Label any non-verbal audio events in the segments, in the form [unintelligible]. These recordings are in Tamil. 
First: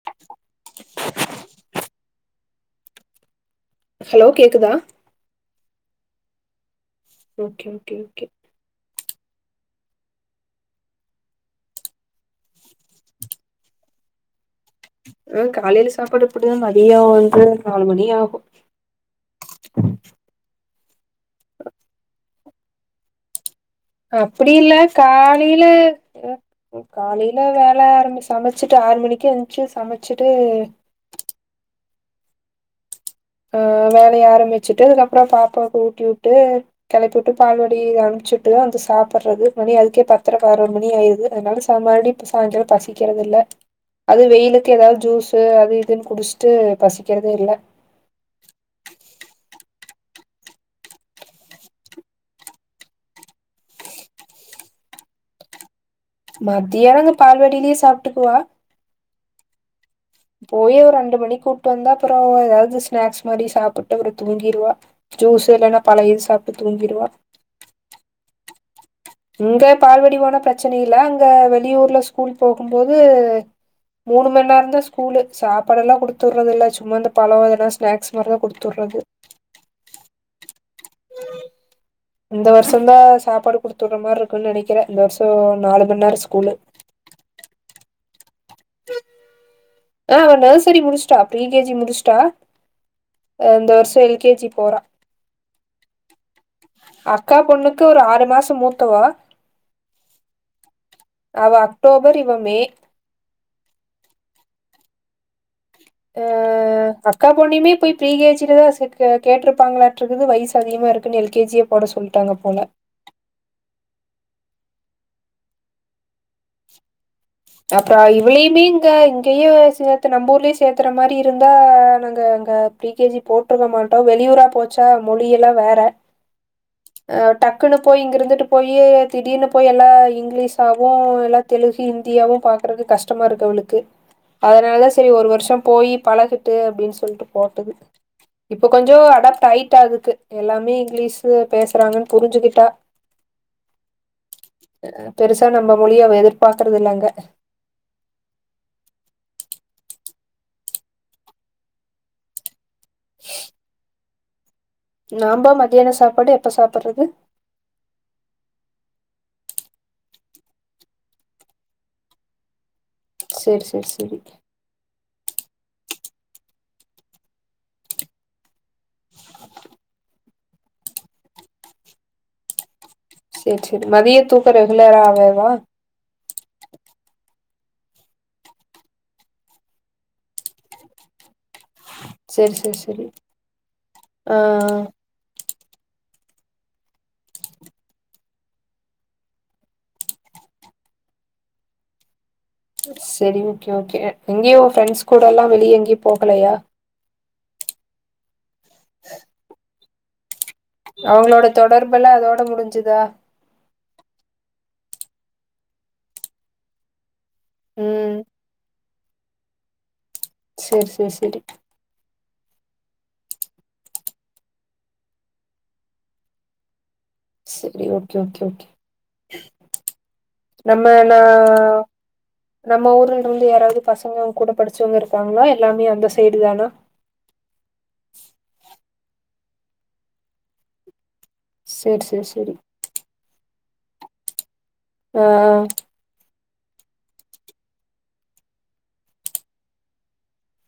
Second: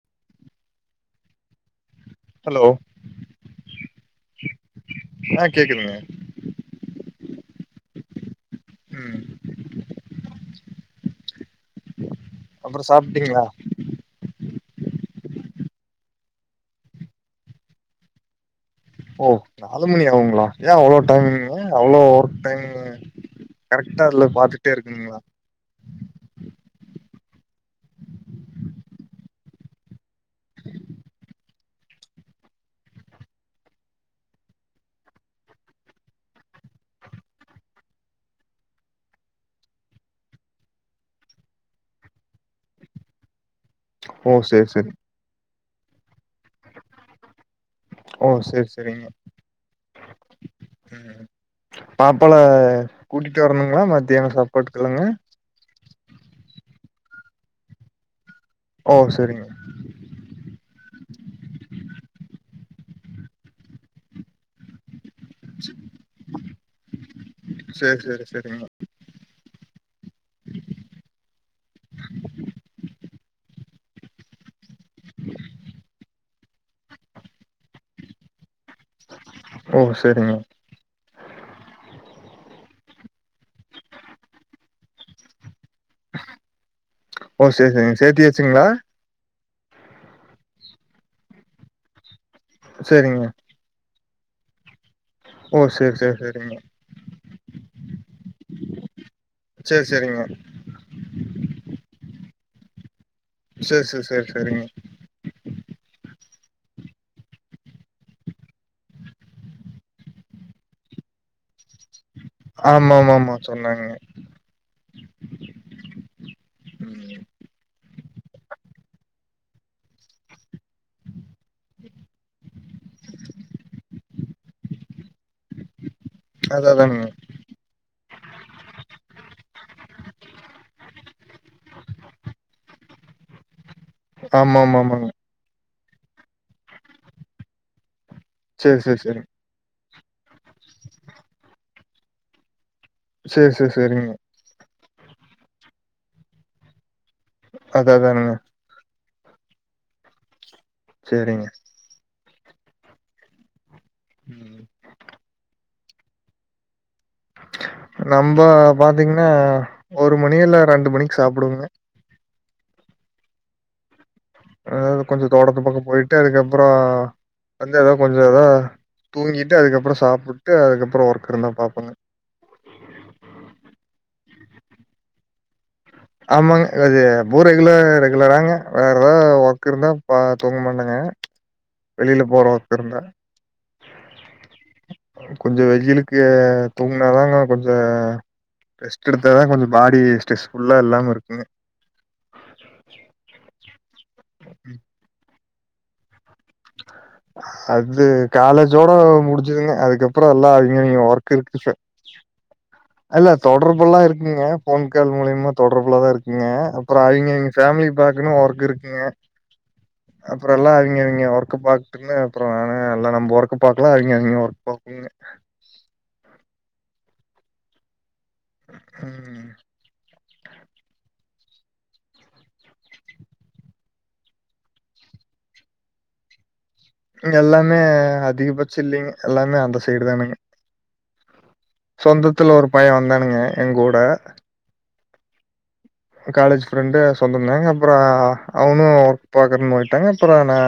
[unintelligible] ஹலோ ஹலோ கேக்குதா ஆ கேக்குது ம ஓகே ஓகே ஓகே உம் அப்புறோ சாப்டீங்ளா ஆ காலேல சாப்பாடு இப்டிதா மதியோ வந்து நாலு மணி ஆகு ஓ நாலு மணி ஆகுங்ளா ஏ அவ்ளோ டைமிங் அவ்ளோ ஒர்க் டைமிங்கு கரெக்டா அதுல பாத்துட்டே இருக்கீங்களா தெரிலே காலைல வேல ஆரம்பிச்சமச்சிட்டு ஆறு மணிக்கே எந்துச்சு சமச்சிட்டு ஆ வேலைய ஆரம்பிச்சுட்டு அதுக்கப்புறோ பாப்பாவுக்கு ஊட்டி உட்டு கெளப்பிவுட்டு பால்வாடி அனுப்ச்சுட்டு வந்து சாப்பட்றது மணி அதுக்கே பத்தர பதனோரு மணி ஆய்ருது அதனால சா மறுப்டியு சாயந்தரோ பசிக்கிறது இல்ல அது ஓ சேரி வெயிலுக்கு சேரி எதாது ஜூஸு அது இதுன் குடிச்சுட்டு பசிக்கிறதே இல்ல ஓ சேரி சேரிங்க ம் பாப்பால கூட்டிட்டு வரணுங்களா மத்தியானோ சப்பாட்டுக்குள்ளாங்க மதியானோ அங்க பால்வாடிலயே சாப்ட்டுக்குவா ஓ சேரிங்க போயி ஒரு ரெண்டு மணி கூப்ட்டு வந்தா அப்புறோ அவ எதாவது ஸ்நாக்ஸ் மாரி சாப்புட்டு அப்புறோ தூங்கிருவா ஜூஸ்ஸு இல்லன்னா பழயதும் சாப்ட்டு தூங்கிருவ சேர் சேரி சரிங்க இங்க பால்வாடி போனா பிரச்சன இல்ல அங்க வெளியூர்ல ஸ்கூல் போகும்போது மூனு மண்நேரதா ஸ்கூல்லு சாப்பாடெல்லா குடுத்து உடுறது இல்ல சும்மா இந்த பழ வகை எல்லா ஸ்நாக்ஸ் மாரி தா குடுத்து உடுறது ஓ சரிங்க இந்த வருஷ தா சாப்பாடு குடுத்துடுற மாரி இருக்குன்னு நெனைக்கிற இந்த வருஷோ நாலு மண்நேர ஸ்கூல்லு ஓ சேரி சேரிங்க சேத்தியாச்சிங்ளா ஆ அவ நர்சரி முடிச்சிட்டா ப்ரீ கே ஜி முடிச்டா சரிங்க ஆ இந்த வருஷோ எல் கே ஜி போறா ஓ செர் செர் செரிங்க அக்கா பொண்ணுக்கு ஒரு ஆறு மாசோ மூத்தவா செர் செரிங்க அவ அக்டோபர் இவ மே சேர் சேர் சேர் சரிங்க எஅ அக்கா பொண்ணையுமே பேய் ப்ரீ கேஜில தா சேக்க கேட்ருப்பாங்களாட்டு இருக்கு வயசு அதிகமா இருக்குனு எல் கேஜியே போட சொல்லு ஆமா ஆமா ஆமா சொன்னாங்க ம் ம் ம் அப்ரா இவ்ளேயுமே இங்க இங்கயே ஒரு சேத்து நம்ம ஊர்லயே சேத்துற மாரி இருந்தா நாங்க அங்க ப்ரீ கே ஜி போட்ருக்க மாட்டோ வெளியூரா போச்சா மொழியெல்லா வேற அது அதானுங்க அ டக்குன்னு போய் இங்கிருந்துட்டு போயி திடீர்னு போய் எல்லா இங்கிலீஷ் ஆவு எல்லா தெலுகு ஹிந்தியாவு பாக்கறக்கு கஷ்டமா இருக்கு அவளுக்கு ஆமா ஆமா அதனாலதா ஆமாங்க சரி ஒரு வருஷோ போய் பழகட்டு அப்டின்னு சொல்ட்டு போட்டது இப்ப சேரி கொஞ்சோ சேரி சேரிங்க அடாப்ட் ஆயிட்டா அதுக்கு எல்லாமே இங்கிலீஷு பேசுறாங்கன்னு புரிஞ்சுகிட்டா சேர் சேர் சேரிங்க அ அ பெருசா நம்மோ மொழிய அவ எதிர்பாக்குறது இல்லங்க அதா தானுங்க செரிங்க ம் உம் நாம்ப மதியானம் சாப்பாடு எப்ப சாப்புட்றது நம்ப பாத்தீங்கன்னா ஒரு மணி இல்ல ரெண்டு மணிக்கு சாப்புடுவோங்க செரி செரி செரி அதாவது கொஞ்சம் தோட்டத்து பக்கம் போயிட்டு அதுக்கப்புறோ வந்து எதோ கொஞ்சம் எதோ தூங்கிட்டு அதுக்கப்புறம் சாப்ட்டு அதுக்கப்புறம் ஒர்க் இருந்தால் பாப்போங்க சேரி சேரி மதிய தூக்கம் ரெகுலராகவா ஆமாங்க அது எப்போ ரெகுலர் ரெகுலராங்க வேற ஏதாவது ஒர்க் இருந்தா தூங்க மாட்டங்க வெளில போற சேரி சேரி ஒர்க் இருந்தா சேரி ஆ கொஞ்சம் வெயிலுக்கு தூங்கினாதாங்க கொஞ்ச ரெஸ்ட் எடுத்தா தா கொஞ்சம் பாடி ஸ்ட்ரெஸ் ஃபுல்லா இல்லாம இருக்குங்க சரி ஓகே ஓகே எங்கேயோ ஃப்ரெண்ட்ஸ் கூட எல்லா வெளியே எங்கியு போகலையா அது காலேஜோட முடிஞ்சதுங்க அதுக்கப்ரோ எல்லா அது ஐயையோ ஒர்க் அவங்களோட இருக்கு சர் தொடர்பெல்லா அதோட முடிஞ்சுதா தொடர்புலதா இருக்குங்க ஃபோன் கால் மூலியமா தொடர்புலதா இருக்குங்க அப்புறம் அவிங்க எங்க ஃபேமிலி ம் பாக்கனு ஒர்க் ங்க [inaudible] அப்புறம் எல்லாம் சேரி அவிங்க சேரி அவிங்க சேரி ஒர்க் பாட்டுனு அப்புறோ எல்லாம் நம்ம ஒர்க்க பாக்கலாம் அவிங்க அவிங்க ஒர்க் பாக்கணும்ங்க சேரி ஓகே ஓகே உம் நம்ம நா நம்ம ஊர்ல வந்து யாராவது பசங்க கூட படிச்சவுங்க இருக்காங்களா எல்லாமே அந்த சைடு தானா எல்லாமே அதிகபட்சம் இல்லைங்க எல்லாமே அந்த சைடு தானங்க சேரி சேரி சேரி சொந்தத்துல ஒரு பையன் வந்தானுங்க எங் கூட ஆ காலேஜ் ஃப்ரெண்டு சொந்தந்தாங்க அப்புறம் அவனும் ஒர்க் பாக்குறன்னு போயிட்டாங்க அப்புறம் நா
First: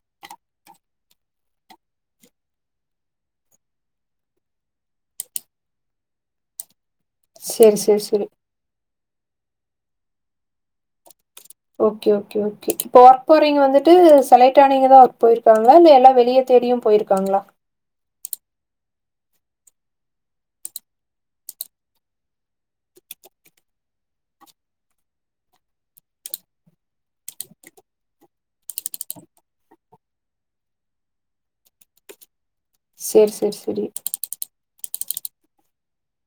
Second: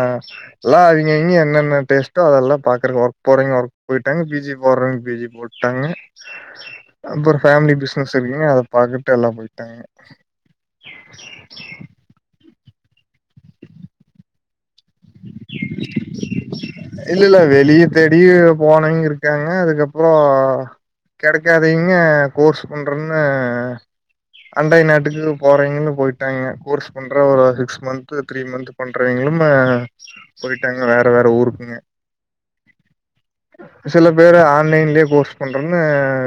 எல்லாம் அவிங்க அவிங்க என்னென்ன டேஸ்டோ அதெல்லாம் பாக்குறக்கு ஒர்க் போறவிங்க ஒர்க் போயிட்டாங்க பிஜி போறவிங்க பிஜி போ ட்டாங்க [inaudible] அப்புறம் ஃபேமிலி சேரி சேரி பிசனஸ் சேரி இருக்குன்னு அத பாத்துட்டு எல்லாம் போயிட்டாங்க ஓகே ஓகே ஓகே இப்போ ஒர்க் போறீங்க வந்துட்டு செலக்ட் ஆனீங்கதான் ஒர்க் போயிருக்காங்களா இல்ல எல்லா வெளிய தேடியும் போயிருக்காங்களா தைடி போனவிங்க இருக்காங்க அதுக்கப்புறம் கெடைக்காதவீங்க கோர்ஸ் பண்றன்னு அண்டை நாட்டுக்கு போறவிங்கன்னு போய்ட்டாங்கங்க கோர்ஸ் பண்ற ஒரு சிக்ஸ் மந்த் த்ரீ மந்த்த் பண்றவிங்களும் போயிட்டாங்க வேற வேற ஊருக்குங்க சேரி சேரி சேரி. சில பேரு ஆன்லைனலே கோர்ஸ் பண்றவுங்க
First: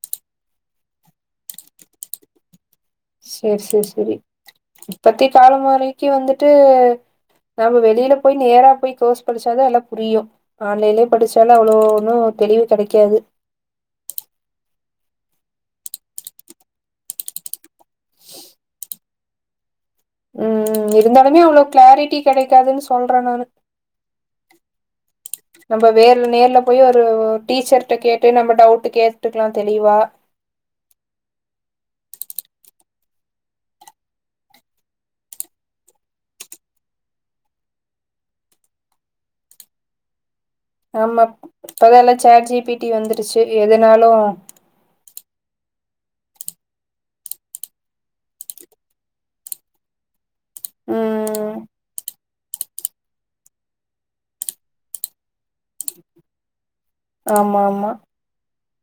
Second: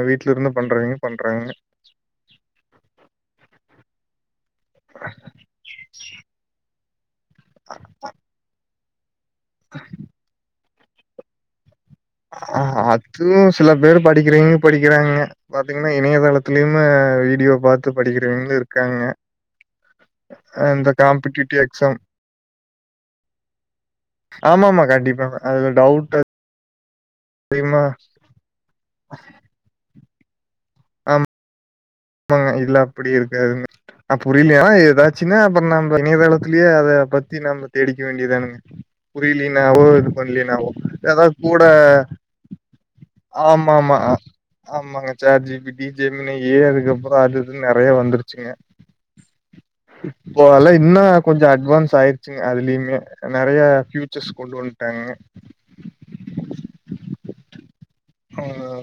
வீட்ல இருந்து பண்றவிங்க பண்றாங்கங்க சேரி சேரி சேரி இப்பத்தி காலம் வரைக்கு வந்துட்டு நம்ம வெளியில போய் நேரா போய் கோர்ஸ் படிச்சாதான் எல்லாம் புரியும் ஆன்லைன்லயே படிச்சாலும் அவ்ளோ இன்னும் ஆ தெளிவு கெடைக்காது அதுவு சில பேர் படிக்கிறீங்க படிக்கிறாங்கங்க பாத்தீங்கன்னா இணையதளத்துலயுமே வீடியோ பாத்து படிக்கிறவிங்களும் இருக்காங்கங்க ம் இருந்தாலுமே அவ்வளோ காம்படிட்டிவ் எக்ஸாம் கிளாரிட்டி கெடைக்காதுன்னு சொல்ற நானு ஆமா ஆமா கண்டிப்பா நம்ம வேறு நேர்ல போய் ஒரு அதிகமா டீச்சர்ட்ட கேட்டு நம்ம டவுட் கேட்டுக்கலா தெளிவா இப்ப இல்ல அப்டி இருக்காதுங்க‌ என்ன புரியலையா ஏதாச்சுன்னா அப்றோ நம்ம இணையதளத்துலயே அத பத்தி நம்ம தேடிக்க வேண்டியதானுங்க புரியலனாவோ இது பன்லினாவோ ஆமா இப்பதான சேட் ஜி பி டி வந்துருச்சு ஆமாமா எதுனாலு ஆமாங்க chat G B D Gemini ஏ அதுக்குப்புற அது இதுனு நறையா வந்துருச்சுங்க இப்போ அதல்லா இன்னோ கொஞ்சோ ம் அட்வான்ஸ் ஆயிட் அதுலயுமே நிறய ஃபியூச்சர்ஸ் கொண்டு வந்துட்டாங்க ஆமா ஆமா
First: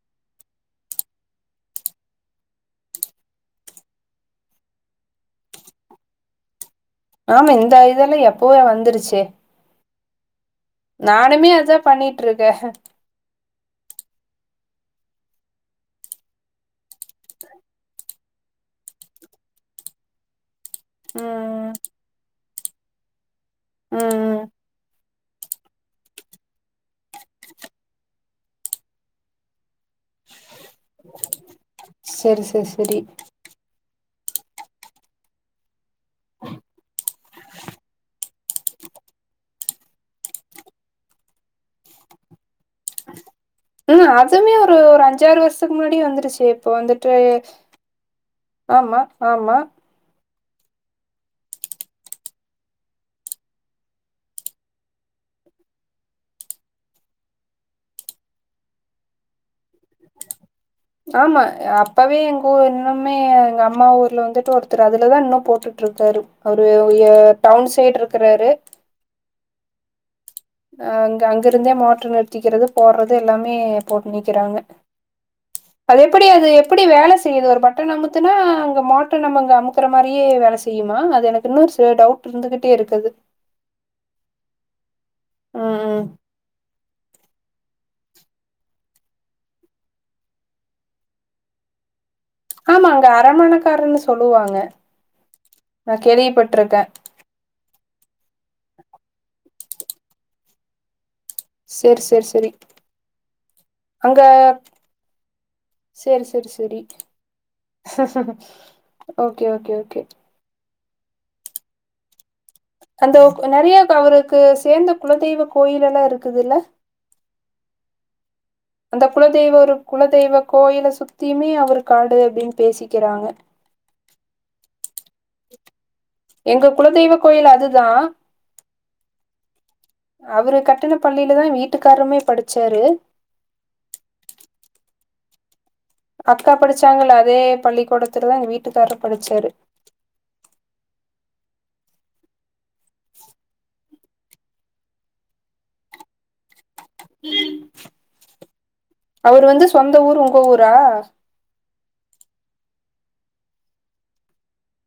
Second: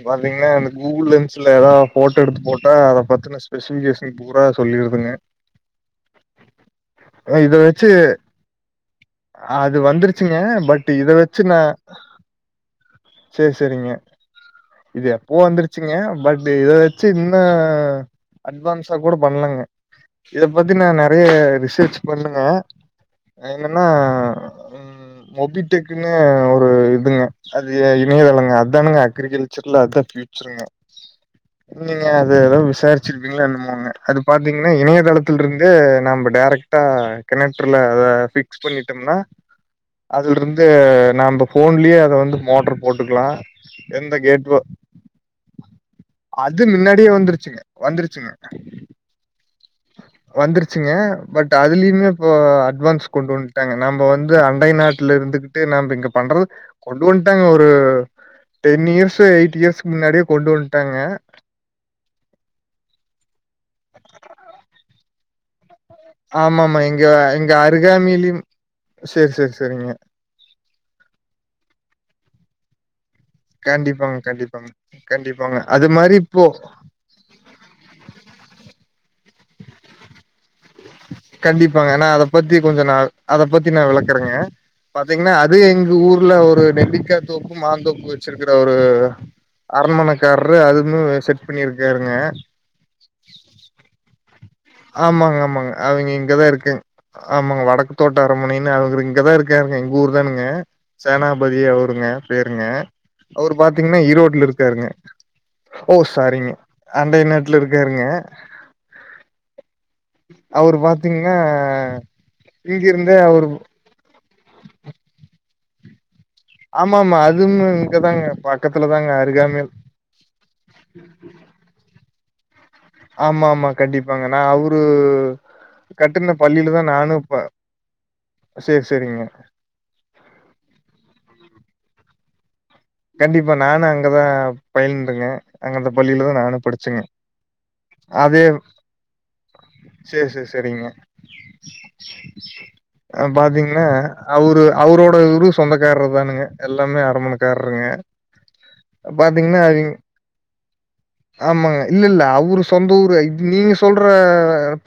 பாத்தீங்கன்னா இந்த கூகுள் லென்ஸ்ல ஏதாவது போட்டோ எடுத்து போட்டா அத பாத் ஸ்பெசிபிகேஷன் பூரா சொல்லிருதுங்க இத ஆமா இந்த வச்சு இதலா எப்பவே வந்துருச்சே அது வந்துருச்சுங்க பட் இத நானுமே அதா பண்ணிட்டு இருக்க சேர் சேரிங்க இது எப்போ வந்துருச்சுங்க பட் இத வச்சு இன்னு அட்வான்ஸா கூட பண்லாங்க இத பத்தி நா நிறய ம் ரிசர்ச் பண்ணுங்க அது என்னன்னா ம் ஒபி ட்டுக்குன்னு ஒரு இதுங்க அது இணையதளங்க அதானுங்க க்ரிகல்ச்சர்ல அதா திருப்பி சொன்னே [unintelligible] நீங்க அது செரி ஏதோ செரி செரி விசாரிச்சிருங்க இல்ல என்னமோங்க அது பாத்தீங்கன்னா இணையதளத்தில இருந்தே நாம டேரைக் ட்டா கனக்டர்ல அத பிக் பிக்ஸ் பண்ணிட்டோம்னா அதுல இருந்து நம போஃன்லயே அத வந்து மோட்டர் போட்டுக்கலா ம் எந்த அதுமே கேட்வோ ஒரு ஒரு அஞ்சாறு வருஷத்துக்கு முன்னாடி வந்து அது முன்னாடியே வந்துருச்சுங்க வந்துருச்சுங்க ஆமா ஆமா வந்துருச்சுங்க பட் அதுலயுமே இப்போ அட்வான்ஸ் கொண்டு வண்ட்டாங்க நம்ம வந்து அண்டை நாட்டு ல இருந்துகிட்டு நாம இங்க பண்றது கொண்டு வன்ட்டாங்க ஒரு டென் இயர்ஸ எயிட் இயர்ஸ்கு முன்னாடியே கொண்டு வன்ட்டாங்க ஆமா அப்பவே எங்க ஊர் இன்னுமே எங்க அம்மா ஊர்ல வந்துட்டு ஒருத்தர் அதுல தா இன்னு போட்டு இருக்காரு அவரு ஆமாமா எங்க எங்க டவுன் எ சைட் அருகாமையிலயும் இருக்றாரு சேரி சேரி சேரிங்க அ அங்க அங்கிருந்தே மாட்ருவே கேக்கறத போடுறது எல்லாமே போட்டு கண்டிப்பாங்க நிக்கிறாங்க கண்டிப்பாங்க கண்டிப்பாங்க அது மாரி எப்டி இப்போ அது எப்டி வேல இது ஒரு பட் டன் அமுத்துனா அங்க மாட் டு நம்ம இங்க இருக்கிற மாதிரி வேலை செய்யுமா அது எனக்கு இன்னு ஒரு சில கண்டிப்பாங்க நா அத டவுட் பத்தி இருந்துகிட்டே கொஞ்ச நா இருக்குது அத பத்தி நா விளக்குறேங்க பாத்தீங்கன்னா அது ம் எங்க ம் ஊர்ல ஒரு நெம்பிக்கா தோப்பு மாந்தோப்பு வச்சிருக்கிற ஒரு அரண்மனைக்காரரு அதுமே செட் பண்ணியிருக்காருங்க ஆமா அங்க அரமணக்காரன்னு சொல்லுவாங்க ஆமாங்க ஆமாங்க நா அவங்க இங்கதா இருக்காங்க கேள்விப்பட்டிருக்கே ஆமாங்க வடக்கு தோட்ட அரமணை ன்னு அவங்க இங்கதா இருக்காருங்க எங்க ஊர் தானுங்க சேனாபதி சேரி அவருங்க சேரி சேரி பேருங்க அவரு பாத்தீங்கன்னா அங்க ஈரோட்ல இருக்கறாருங்க ஓ சேரி சேரி சாரிங்க சேரி அந்த எண்ணத்தில இருக்காருங்க ஓகே ஓகே ஓகே அவரு பாத்தீங்கன்னா இங்கிருந்தே அந்தோ அவரு நறீயா க அவருக்கு சேந்த குலதெய்வ கோயிலெல்லா இருக்குதுல்ல ஆமா ஆமா அதுவு இங்கதாங்க பா அந்த குலதெய்வ ஒரு குலதெய்வ கோயில சுத்தியுமே அவரு காடு அப்டீன்னு பேசிக்கிறாங்க கண்டிப்பாங்கன்னா அவுரு கட்டுன எங்க பள்ளிலதா நானு குலதெய்வ இப்ப கோயில் அதுதா செரி செரிங்க அவரு கட்டுண பள்ளியிலதா வீட்டுக்காருமே படிச்சாரு கண்டிப்பா நானு அங்கதா பயின்றுங்க அங்க அந்த பள்ளியில தா அக்கா நானு படிச்சங்க படிச்சாங்கல்ல அதே பள்ளிக்கூடத்துலதா எங்க வீட்டுக்காரு படிச்சாரு செர் செர் செரிங்க [inaudible] அ பாத்தீங்கன்னா அவரு அவரோட ஊரு சொந்தக்காரர் தானுங்க எல்லாமே அரமணக்கார் அவுரு வந்து அவிங் சொந்த ஊரு உங்க ஊரா ஆமாங்க இல்ல இல்ல அவுரு சொந்த ஊரு நீங்க சொல்ற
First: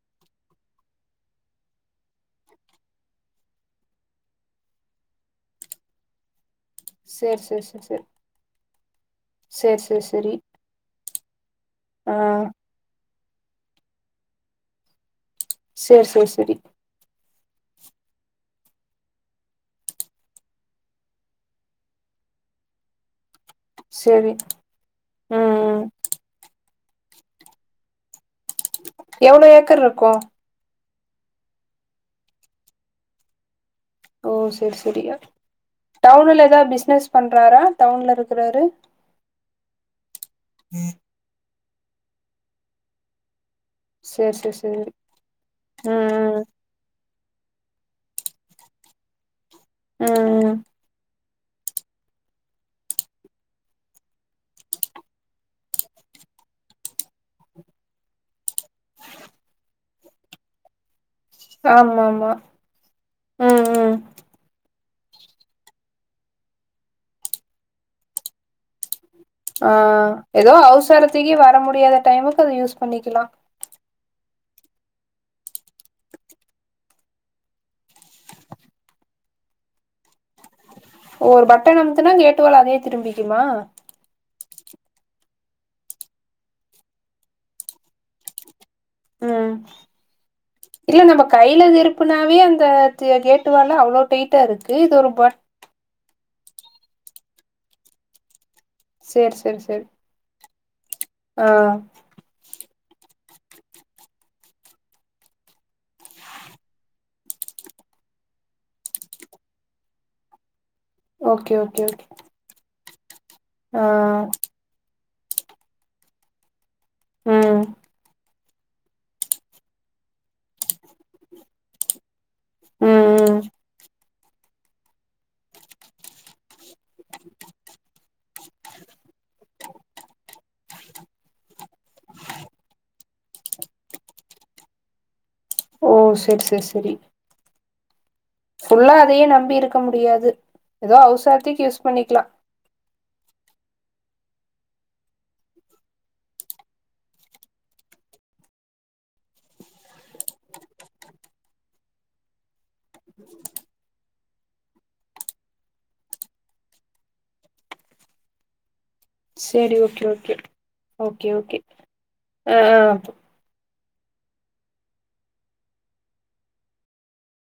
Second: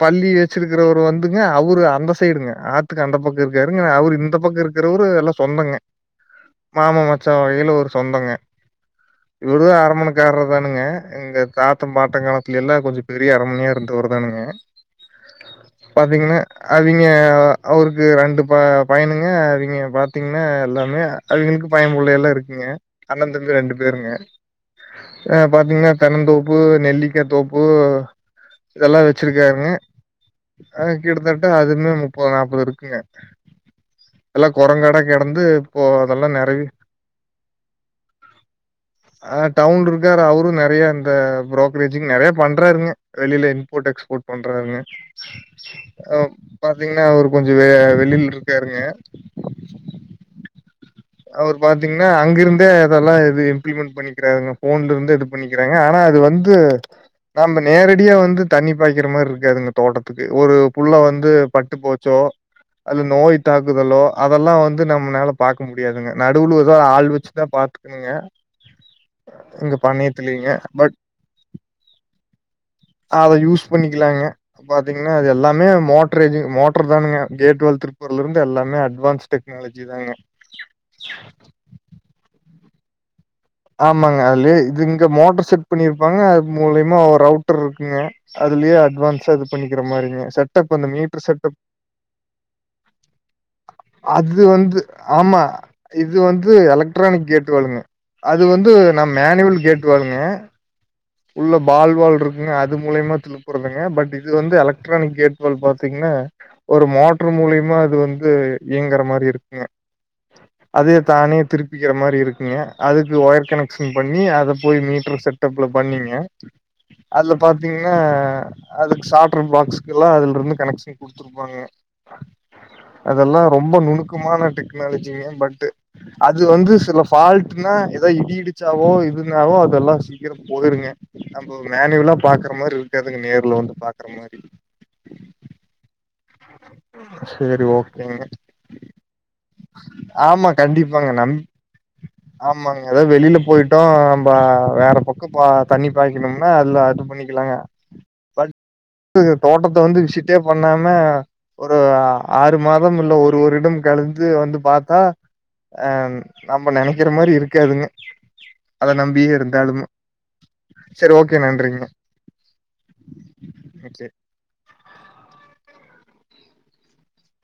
பள்ளி வச்சி இருக்குறவரு வந்துங்க அவரு அந்த சைடுங்க ஆத்துக்கு அந்த பக்கொ இருக்காருங்க அவரு இந்த பக்கொ இருக்குறவரு எல்லா சொந்தங்க [inaudible] மாம மச்சா சேரி சேரி வகையில ஒரு சேரி சொந்தங்க இவருதா சேரி சேரி சேரி சேரி அரமணக்காரர் தானுங்க எங்க தாத்த ஆ பாட்ட காலத்துல எல்லா கொஞ்சோ பெரிய அரமனையா இருந்தவரு தானுங்க சேரி சேரி பாத்தீங்கன்னா சேரி அவிங்க அவருக்கு ரெண்டு ப பயனுங்க அவிங்க பார்த்தீங்கன்னா எல்லாமே அவிங்களுக்கு பயன் புள்ள எல்லா இருக்குங்க அண்ண தம்பி ரெண்டு பேருங்க சேரி ஆ ம் பாத்தீங்கன்னா தென்னந்தோப்பு நெல்லிக்கா தோப்பு இதெல்லா எவ்ளோ வெச்சிருக்காங்க ஏக்கர் இருக்கு ஆ கிட்டத்தட்ட அதுவுமே முப்பது நாப்பது இருக்குங்க ஓ எல்லா சேரி கொரங்காட்டோ சேரி கெடந்து இப்போ நல்லா டவுன்ல ஏதா நெறவி பிசினஸ் பண்றாரா டவுன்லருந் ஆ டவுன்ல இருக்காரு அவரு நறைய இந்த புரோக்கரேஜூக்கு நறையா பண்றாருங்க வெளில இம்போர்ட் எக்ஸ்போர்ட் சேரி சேரி பண்றாங்க சேரி ம் பாத்தீங்கன்னா அவரு கொஞ்சோ அ வெளில இருக்காருங்க ஆ அவரு பாத்தீங்கன்னா அங்க இருந்தே அதெல்லா இம்ப்ளிமென்ட் பண்ணிக்கிறாருங்க ஃபோன்ல இருந்தே எடுப்பாரு பண்ணிக்குறாங்க ஆனா அது வந்து நாம்ம நேரடியா வந்து தண்ணி பாய்க்கிற மாரி இருக்காதுங்க தோட்டத்துக்கு ஒரு புள்ள வந்து பட்டு ஆமா போச்சோ ஆமா இல்ல அது நோய் ம் ம் தாக்குதலோ அதெல்லா வந்து நம்ம நாளா பாக்க முடி யாதுங்க நடுவுலதா ஆள் வெச்சுதா பாத்துக்கனுங்க அ எதோ பட் அவ்சரத்திக்கி வர முடியாத டைமுக்கு அது யூஸ் பண்ணிக்குலா பண்ணிக்குலாங்க ப்ப பாத்தீங்கன்னா அது எல்லாமே மோட்ரேஜ் மோட்ரு தானுங்க கேட்வால் திருப்புறதுல இருந்து எல்லாமே அட்வான்ஸ் டெக்ங்க ஃப்லெஜ்ஜி தாங்க ஓ ஒரு பட்டன அமுத்துனா கேட்டுவாலு அதுவே திரும்பிக்குமா ஆமாங்க அதுலயே இது இங்க மோட்ரு செட் பண்ணிருப்பாங்க அது மூலயமா ஒரு அவுட்ரு இருக்குங்க அதுலயே அட்வான்ஸா இது ம் பண்ணிக்கிற மாரிங்க செட்டப் அந்த இல்ல நம்ம மீட்ரு செட்டப் கையில திருப்புனாவே அந்த தி- கேட்டு வால அவ்ளோ டைட்டா அது இருக்கு வந்து இது ஒரு பட் ஆமா இது வந்து எலக்ட்ரானிக் கேட் வாளுங்க அது வந்து நா சேரி மேனுவல் சேரி கேட் சேரி வாளுங்க ஆ உள்ள பால் வால் இருக் குங்க அது மூலியமா திருப்புறதுங்க பட்டு இது வந்து எலக்ட்ரானிக் கேட் வால் பாத்தீங்கன்னா ஒரு மோட்ரு மூலியமா அது வந்து இயங்குற மாரி இருக்குங்க அதே தானே ஓகே ஓகே திருப்பிக்கிற ஓகே மாரி இருக்குங்க அதுக்கு ஒயர் கனெக் ஆ க்ஷன் பண்ணி அத போய் மீட்டர் செட்டப்ல பண்ணீங்க அதுல ம் பாத்தீங்ன்னா அது சாட்ரு பாக்சுக்லா அதுல இருந்து கனெக்க்ஷன் குடுத்துற்ப்பாங்க ம் ம் அதெல்லா ரொம்ப நுணுக்கமான டெக்னாலஜி பட்டு அது வந்து சில ஃபால்ட்டுனா ஏதா இடி இடிச்சாவோ இதுனாவோ அதெல்லா சீக்கிரோ போயிருங்க நம்ம மேனூலா பாக்குற மாரி இருக்காதுங்க நேர்ல வந்து பாக்குற மாரி ஓ செர் செர் செரி எங்கங்க ஃபுல்லா அதயே நம்பி இருக்க முடியாது ஏதோ கண்டிப்பாங்க நம் அவுசாரத்துக் யூஸ் பண்ணிக்லா ஆமாங்க ஏதா வெளில போயிட்டோ நம்ப வேற பக்க பா தண்ணி பாய்க்ணுனா அதுல அது பண்ணி நிக்கலாங்க பட் தோட்டத்த வந்து விசிட்டே பண்ணாம ஒரு ஆறு மாதம் இல்ல ஒரு வருடம் கழித்து வந்து பாத்தா ஆ நம்ப நெனைக்ற மாரி இருக்காதுங்க அத நம்பியே சேரி இருந்தாலு ஓகே ஓகே சரி ஓகே நன்றிங்மா ஆ ஆ சேர்